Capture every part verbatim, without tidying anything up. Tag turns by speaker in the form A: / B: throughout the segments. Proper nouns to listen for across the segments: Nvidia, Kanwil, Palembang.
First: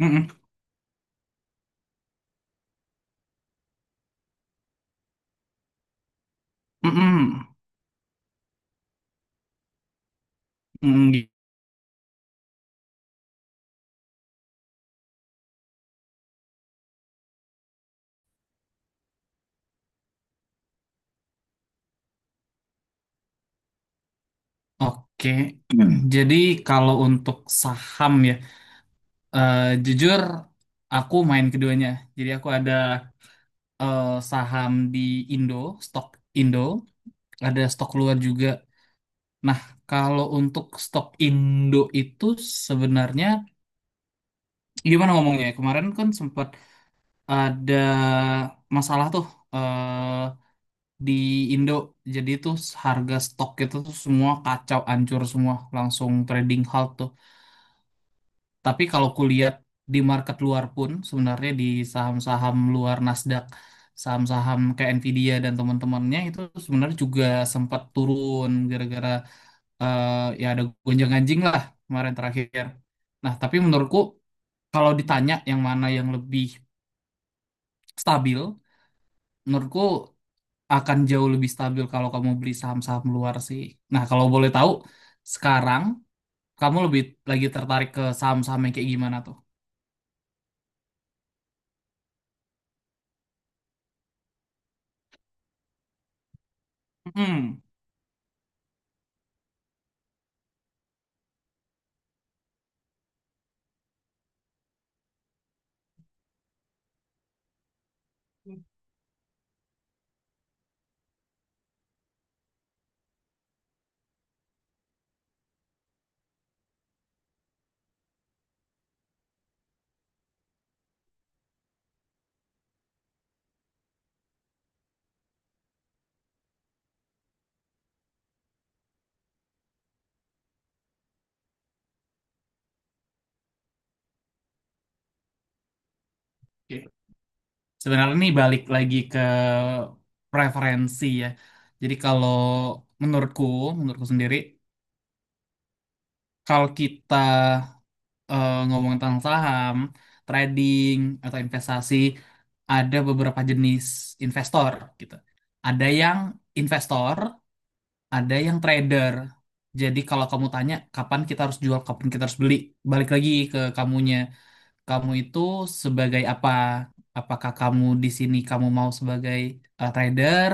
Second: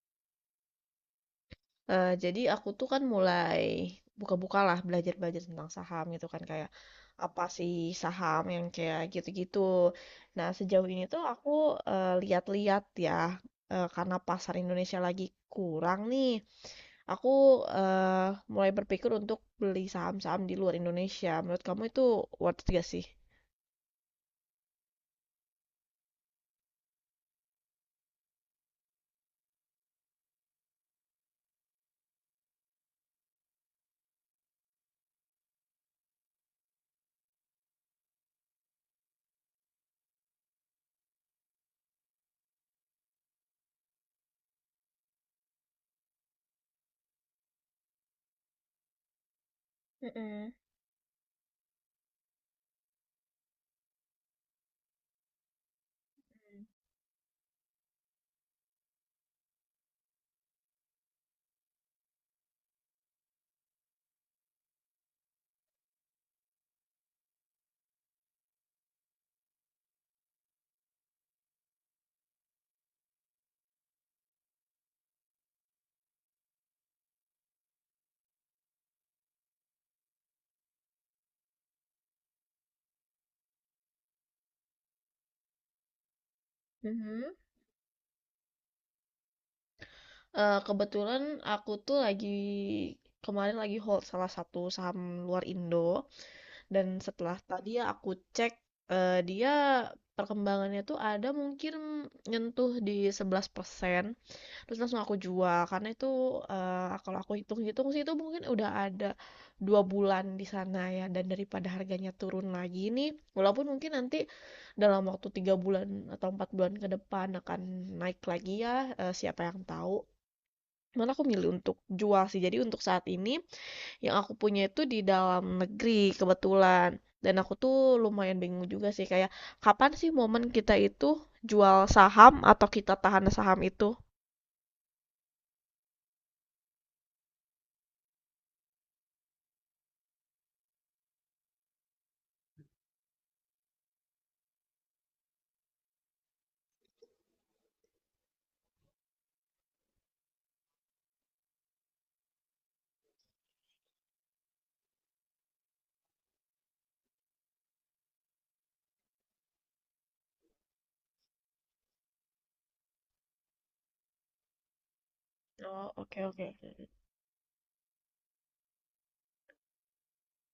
A: Mm-mm,
B: Eee, jadi aku tuh kan mulai buka-buka lah, belajar-belajar tentang saham gitu kan, kayak
A: mm-mm,
B: apa sih saham yang kayak gitu-gitu. Nah, sejauh ini
A: mm,
B: tuh
A: gi-
B: aku, eee, lihat-lihat ya, eee, karena pasar Indonesia lagi kurang nih, aku, eee, mulai berpikir untuk beli saham-saham di luar Indonesia. Menurut kamu itu worth it gak sih?
A: oke. Hmm. Jadi kalau untuk saham ya, eh, jujur aku main keduanya. Jadi aku ada eh, saham di Indo, stok Indo, ada stok luar juga. Nah, kalau untuk stok Indo itu sebenarnya gimana ngomongnya, ya? Kemarin kan sempat ada masalah tuh, eh,
B: Mhm,
A: di Indo. Jadi tuh harga stok itu tuh semua kacau, hancur semua, langsung trading halt tuh. Tapi kalau kulihat di market luar pun sebenarnya, di saham-saham luar Nasdaq, saham-saham kayak Nvidia dan teman-temannya itu sebenarnya juga sempat turun gara-gara, eh, ya ada gonjang-ganjing lah kemarin terakhir. Nah, tapi menurutku kalau ditanya yang mana yang lebih stabil, menurutku akan jauh lebih stabil kalau kamu beli saham-saham luar sih. Nah, kalau boleh tahu, sekarang kamu lebih
B: mhm.
A: lagi tertarik ke saham-saham yang kayak gimana tuh?
B: Eee, kebetulan aku tuh lagi kemarin lagi hold salah satu saham luar Indo. Dan setelah
A: Hmm.
B: tadi yang aku cek, eh, dia perkembangannya tuh ada mungkin nyentuh di sebelas persen terus langsung aku jual. Karena itu eh, kalau aku hitung-hitung sih itu mungkin udah ada dua bulan di sana ya. Dan daripada harganya turun lagi nih, walaupun mungkin nanti dalam waktu tiga bulan atau empat bulan ke depan akan naik lagi ya, eh, siapa yang tahu. Cuman aku milih untuk jual sih. Jadi untuk saat ini yang aku punya itu di dalam negeri kebetulan. Dan aku tuh lumayan bingung juga sih kayak kapan sih momen kita itu jual saham atau kita tahan saham itu?
A: Oke. Sebenarnya ini balik lagi ke preferensi ya. Jadi kalau menurutku, menurutku sendiri, kalau kita eh, ngomong tentang saham, trading atau investasi, ada beberapa jenis investor gitu. Ada yang investor, ada yang trader. Jadi kalau kamu tanya kapan kita harus jual, kapan kita harus beli, balik lagi ke kamunya. Kamu itu
B: Oh,
A: sebagai
B: oke
A: apa?
B: oke. oke.
A: Apakah kamu di sini kamu mau sebagai eh, trader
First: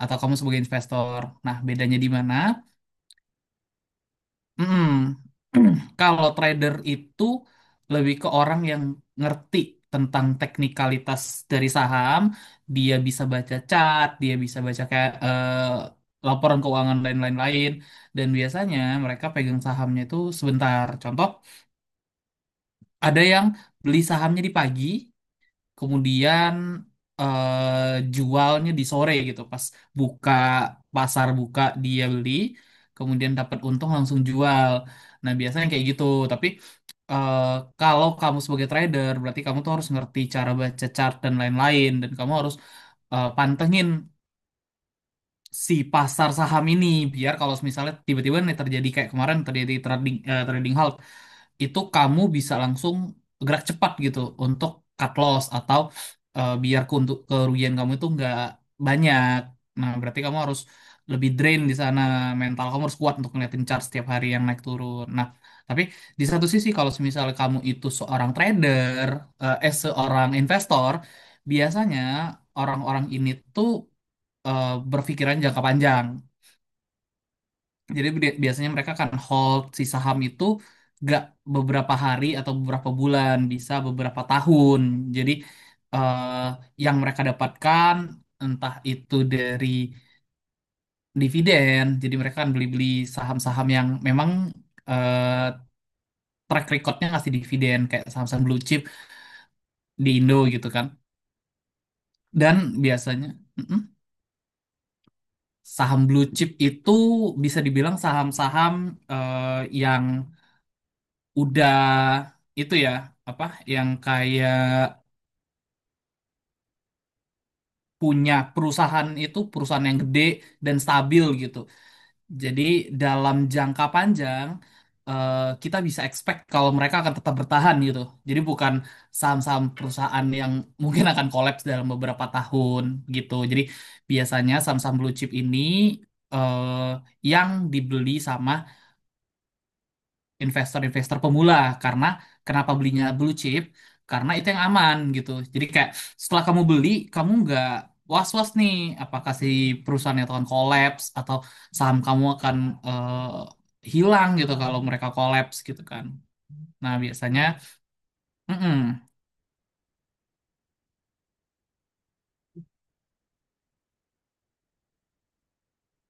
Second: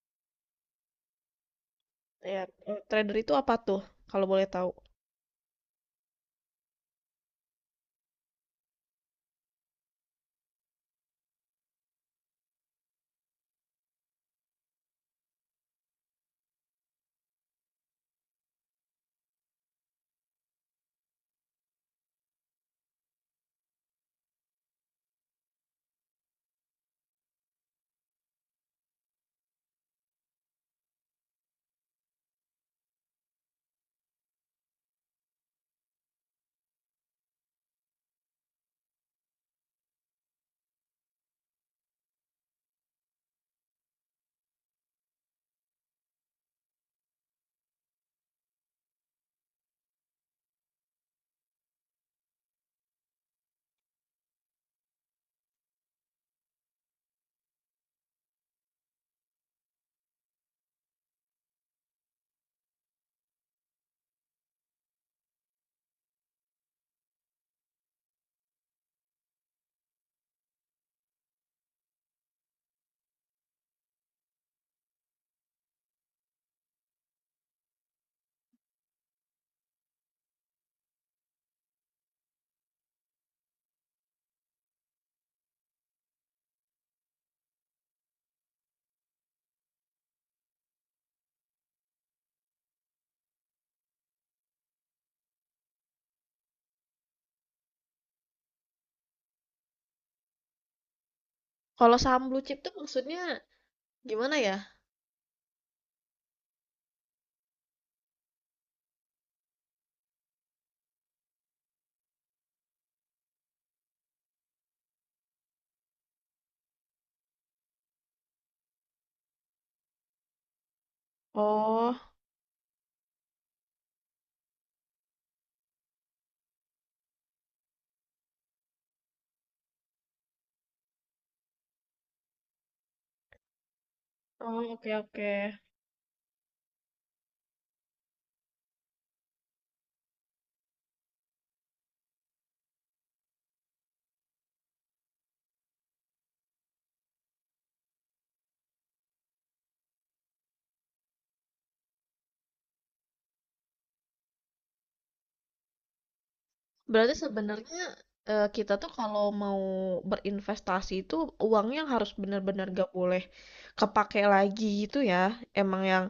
A: atau kamu sebagai investor? Nah, bedanya di mana?
B: Ya, eh, trader itu apa tuh kalau boleh tahu?
A: Mm-mm. Kalau trader itu lebih ke orang yang ngerti tentang teknikalitas dari saham, dia bisa baca chart, dia bisa baca kayak eh, laporan keuangan dan lain-lain. Dan biasanya mereka pegang sahamnya itu sebentar. Contoh, ada yang beli sahamnya di pagi, kemudian eh, jualnya di sore gitu, pas buka, pasar buka dia beli, kemudian dapat untung langsung jual. Nah biasanya kayak gitu. Tapi eh, kalau kamu sebagai trader berarti kamu tuh harus ngerti cara baca chart dan lain-lain, dan kamu harus eh, pantengin si pasar saham ini, biar kalau misalnya tiba-tiba nih terjadi kayak kemarin terjadi trading eh, trading halt, itu kamu bisa langsung gerak cepat gitu untuk cut loss atau eh, biar ke- untuk kerugian kamu itu nggak banyak. Nah, berarti kamu harus lebih drain di sana, mental kamu harus kuat untuk ngeliatin chart setiap hari yang naik turun. Nah, tapi di satu sisi kalau misalnya kamu itu seorang trader, eh eh, seorang investor, biasanya orang-orang ini tuh eh, berpikiran jangka panjang. Jadi bi- biasanya mereka kan hold si saham itu gak beberapa hari atau beberapa bulan, bisa beberapa tahun. Jadi eh, yang mereka dapatkan entah itu dari dividen, jadi mereka kan beli-beli saham-saham yang memang eh, track recordnya ngasih dividen kayak saham-saham blue chip di Indo gitu kan.
B: Kalau saham blue chip tuh
A: Dan
B: maksudnya
A: biasanya mm-mm,
B: gimana ya?
A: saham blue chip itu bisa dibilang saham-saham eh, yang udah itu ya apa, yang kayak punya perusahaan itu perusahaan yang gede dan stabil gitu.
B: Oh,
A: Jadi dalam jangka panjang eh, kita bisa expect kalau mereka akan tetap bertahan gitu. Jadi bukan saham-saham perusahaan yang mungkin akan collapse dalam beberapa tahun gitu. Jadi biasanya
B: oh oke
A: saham-saham blue
B: oke.
A: chip ini eh, yang dibeli sama investor-investor pemula. Karena kenapa belinya blue chip, karena itu yang aman gitu. Jadi kayak setelah kamu beli, kamu nggak was-was nih apakah si perusahaannya akan collapse atau saham kamu akan eh, hilang gitu kalau mereka collapse gitu kan. Nah
B: Berarti
A: biasanya
B: sebenarnya eh, kita tuh
A: mm-mm,
B: kalau mau berinvestasi itu uangnya yang harus benar-benar gak boleh kepake lagi gitu ya. Emang yang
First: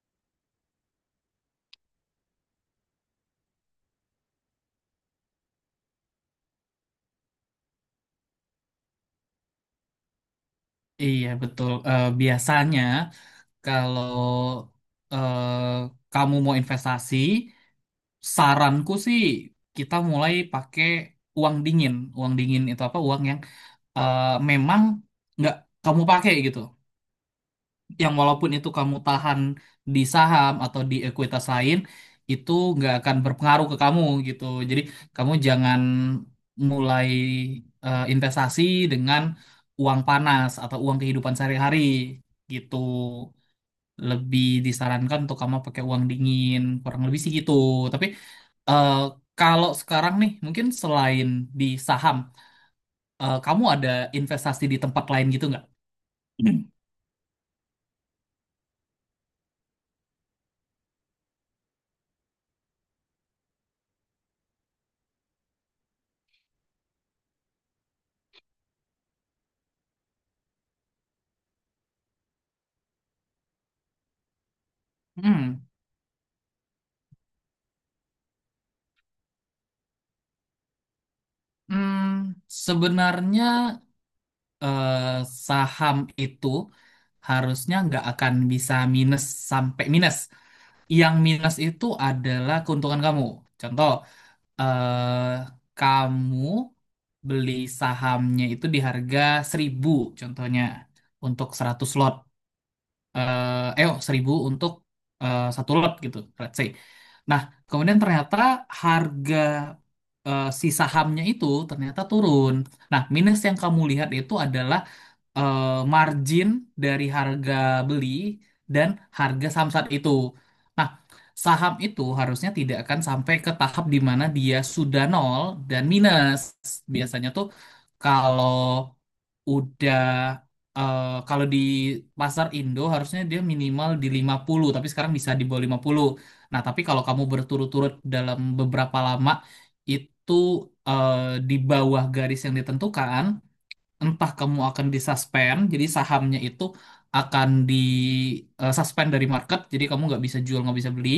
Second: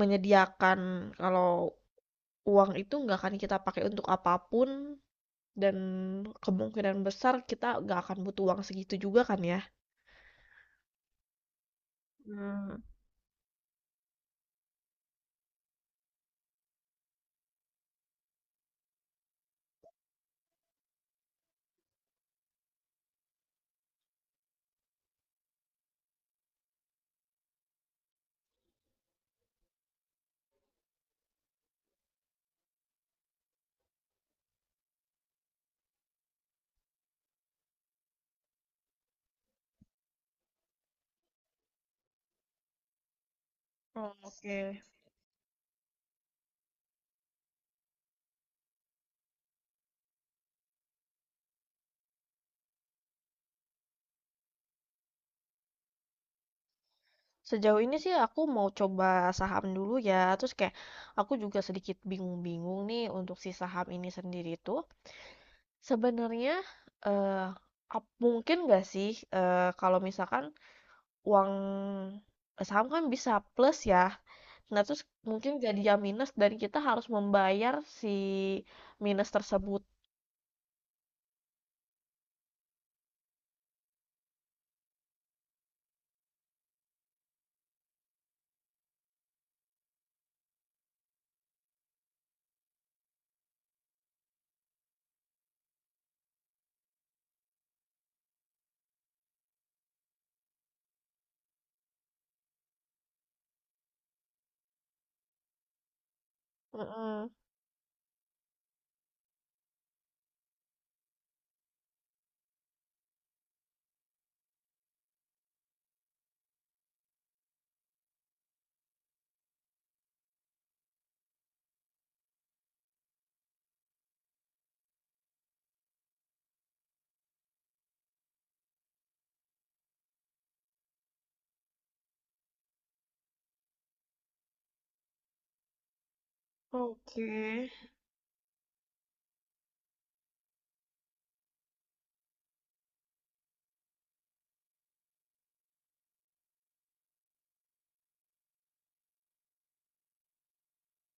B: menyediakan kalau uang itu nggak akan kita pakai untuk apapun dan kemungkinan besar kita nggak akan butuh uang segitu juga kan ya.
A: iya betul. Eh,
B: Hmm.
A: biasanya kalau eh, kamu mau investasi, saranku sih kita mulai pakai uang dingin. Uang dingin itu apa? Uang yang eh, memang nggak kamu pakai gitu. Yang walaupun itu kamu tahan di saham atau di ekuitas lain, itu nggak akan berpengaruh ke kamu gitu. Jadi kamu jangan mulai eh, investasi dengan uang panas atau uang kehidupan sehari-hari gitu.
B: Oh,
A: Lebih
B: oke.
A: disarankan untuk kamu pakai uang dingin, kurang lebih sih gitu. Tapi eh, kalau sekarang nih, mungkin selain di saham, eh, kamu ada investasi di tempat lain gitu nggak?
B: Sejauh ini sih aku mau coba saham dulu ya. Terus kayak aku juga sedikit bingung-bingung nih untuk si saham ini sendiri tuh. Sebenarnya, eee, ap mungkin nggak sih, eee, kalau misalkan uang saham kan bisa plus ya. Nah, terus mungkin
A: Hmm,
B: jadi yang minus dan kita harus membayar si minus tersebut.
A: hmm, sebenarnya eh, saham itu harusnya nggak akan bisa minus sampai minus. Yang minus itu adalah keuntungan kamu. Contoh, eh, kamu beli sahamnya itu di harga seribu, contohnya untuk seratus lot. Eh, eh oh, untuk eh, satu lot gitu, let's say.
B: Mhm.
A: Nah, kemudian ternyata harga eh, si sahamnya itu ternyata turun. Nah, minus yang kamu lihat itu adalah eh, margin dari harga beli dan harga saham saat itu. Nah, saham itu harusnya tidak akan sampai ke tahap di mana dia sudah nol dan minus. Biasanya tuh kalau udah eh, kalau di pasar Indo harusnya dia minimal di lima puluh, tapi sekarang bisa di bawah lima puluh. Nah, tapi kalau kamu
B: Oke.
A: berturut-turut dalam beberapa lama itu eh, di bawah garis yang ditentukan, entah kamu akan disuspend, jadi sahamnya itu akan di eh, suspend dari market, jadi kamu nggak bisa jual, nggak bisa beli,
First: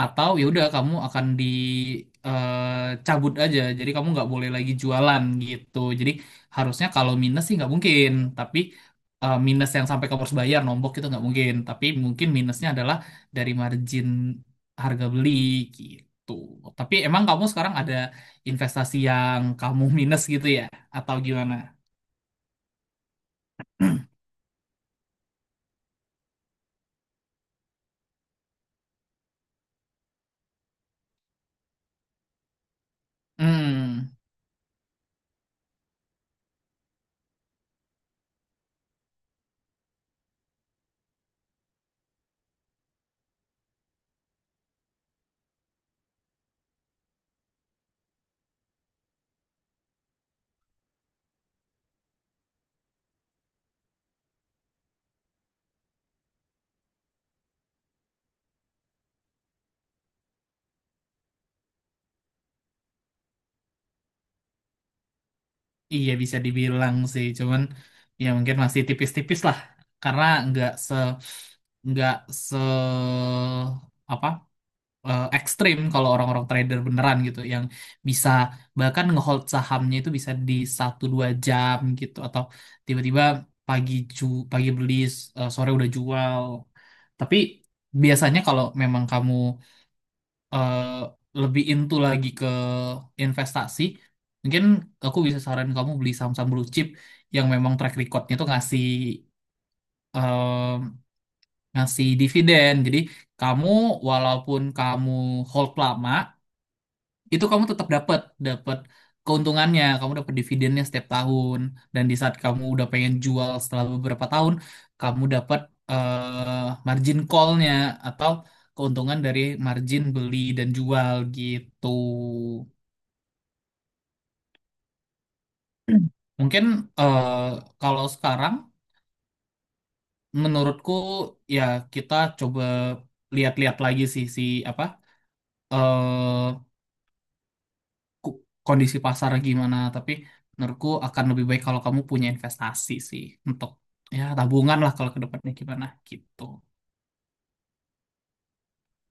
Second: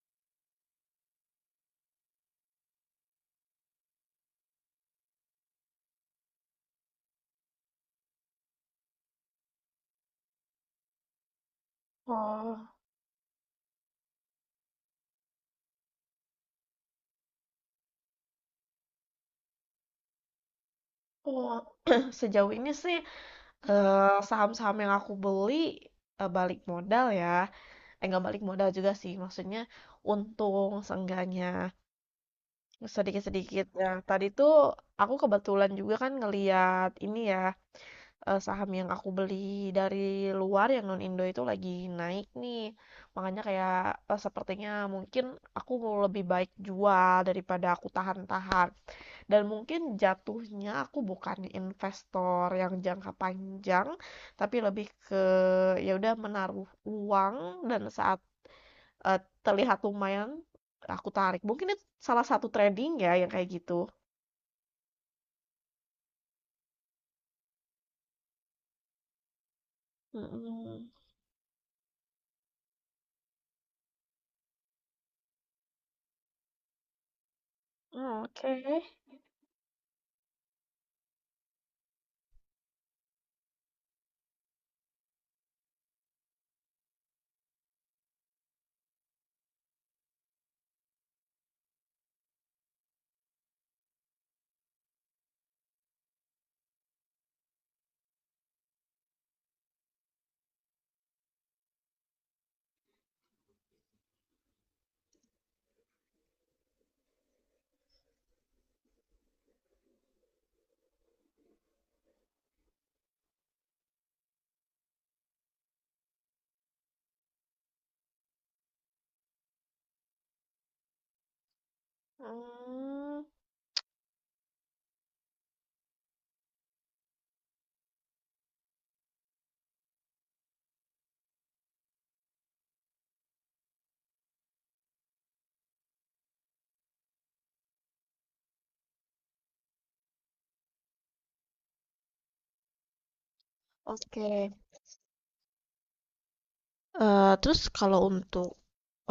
A: atau ya udah kamu akan dicabut aja jadi kamu nggak boleh lagi jualan gitu. Jadi harusnya kalau minus sih nggak mungkin. Tapi eh, minus yang sampai kamu harus bayar nombok itu nggak mungkin, tapi mungkin
B: Oh.
A: minusnya adalah dari margin harga beli gitu. Tapi emang kamu sekarang ada investasi yang kamu minus gitu ya, atau gimana?
B: Wah, sejauh ini sih, eee, saham-saham yang aku beli, eee, balik modal ya, eh, nggak balik modal juga sih, maksudnya untung seenggaknya. Sedikit-sedikit. Nah,
A: Hmm.
B: tadi tuh aku kebetulan juga kan ngeliat ini ya, eee, saham yang aku beli dari luar yang non Indo itu lagi naik nih. Makanya kayak, eee, sepertinya mungkin aku mau lebih baik jual daripada aku tahan-tahan. Dan mungkin jatuhnya aku bukan investor yang jangka panjang, tapi lebih ke ya udah menaruh uang dan saat, eee, terlihat lumayan, aku tarik. Mungkin itu salah satu trading ya yang kayak gitu?
A: Iya bisa dibilang sih, cuman ya mungkin masih tipis-tipis lah karena nggak
B: Mhm.
A: se nggak se apa eh, ekstrim kalau orang-orang trader beneran gitu, yang
B: Oh,
A: bisa
B: oke.
A: bahkan ngehold sahamnya itu bisa di satu dua jam gitu, atau tiba-tiba pagi ju pagi beli eh, sore udah jual. Tapi biasanya kalau memang kamu eh, lebih into lagi ke investasi, mungkin aku bisa saranin kamu beli saham-saham blue chip yang memang track recordnya tuh ngasih em, ngasih dividen. Jadi kamu walaupun kamu hold lama, itu kamu tetap dapat dapat keuntungannya, kamu dapat dividennya setiap tahun. Dan di saat kamu udah pengen jual setelah beberapa tahun, kamu dapat eh, margin call-nya atau keuntungan dari margin beli dan jual gitu.
B: Hmm,
A: Hmm. Mungkin eh, kalau sekarang menurutku ya kita coba lihat-lihat lagi sih si apa, eh, ku- kondisi pasar gimana, tapi menurutku akan lebih baik kalau kamu punya investasi sih, untuk ya
B: oke.
A: tabungan lah kalau ke depannya gimana gitu.
B: Eh, terus kalau untuk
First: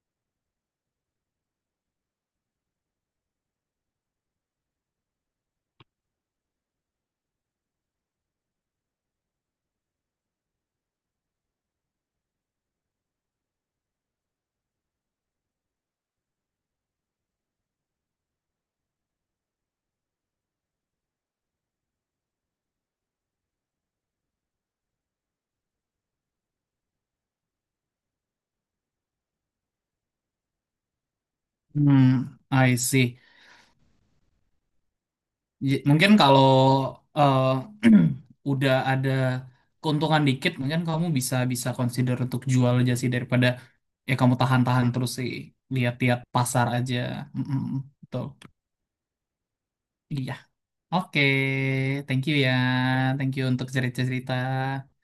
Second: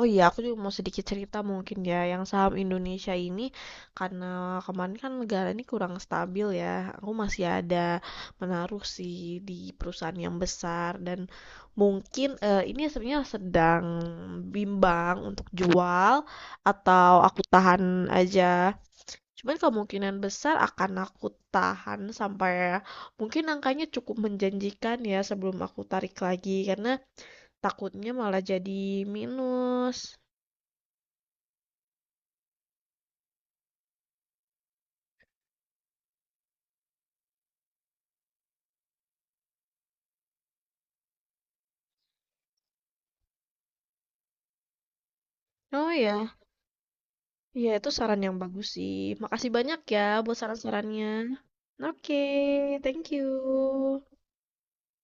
B: oh iya, aku juga mau sedikit cerita mungkin ya. Yang saham Indonesia ini karena kemarin kan negara ini kurang stabil ya. Aku masih ada menaruh sih di perusahaan yang besar dan mungkin eh, ini sebenarnya sedang bimbang untuk jual atau aku tahan aja. Cuman kemungkinan besar akan aku tahan sampai mungkin angkanya cukup menjanjikan ya sebelum aku tarik lagi, karena takutnya malah jadi minus.
A: Hmm, I see. J- Mungkin kalau eh, udah ada keuntungan dikit, mungkin kamu bisa bisa consider untuk jual aja sih daripada ya kamu tahan-tahan terus sih,
B: Oh
A: lihat-lihat
B: ya,
A: pasar aja. Mm-mm,
B: ya itu saran
A: betul.
B: yang bagus sih. Makasih banyak ya
A: Iya.
B: buat saran-sarannya.
A: Oke,
B: Oke,
A: thank you ya.
B: thank you.
A: Thank you untuk cerita-cerita.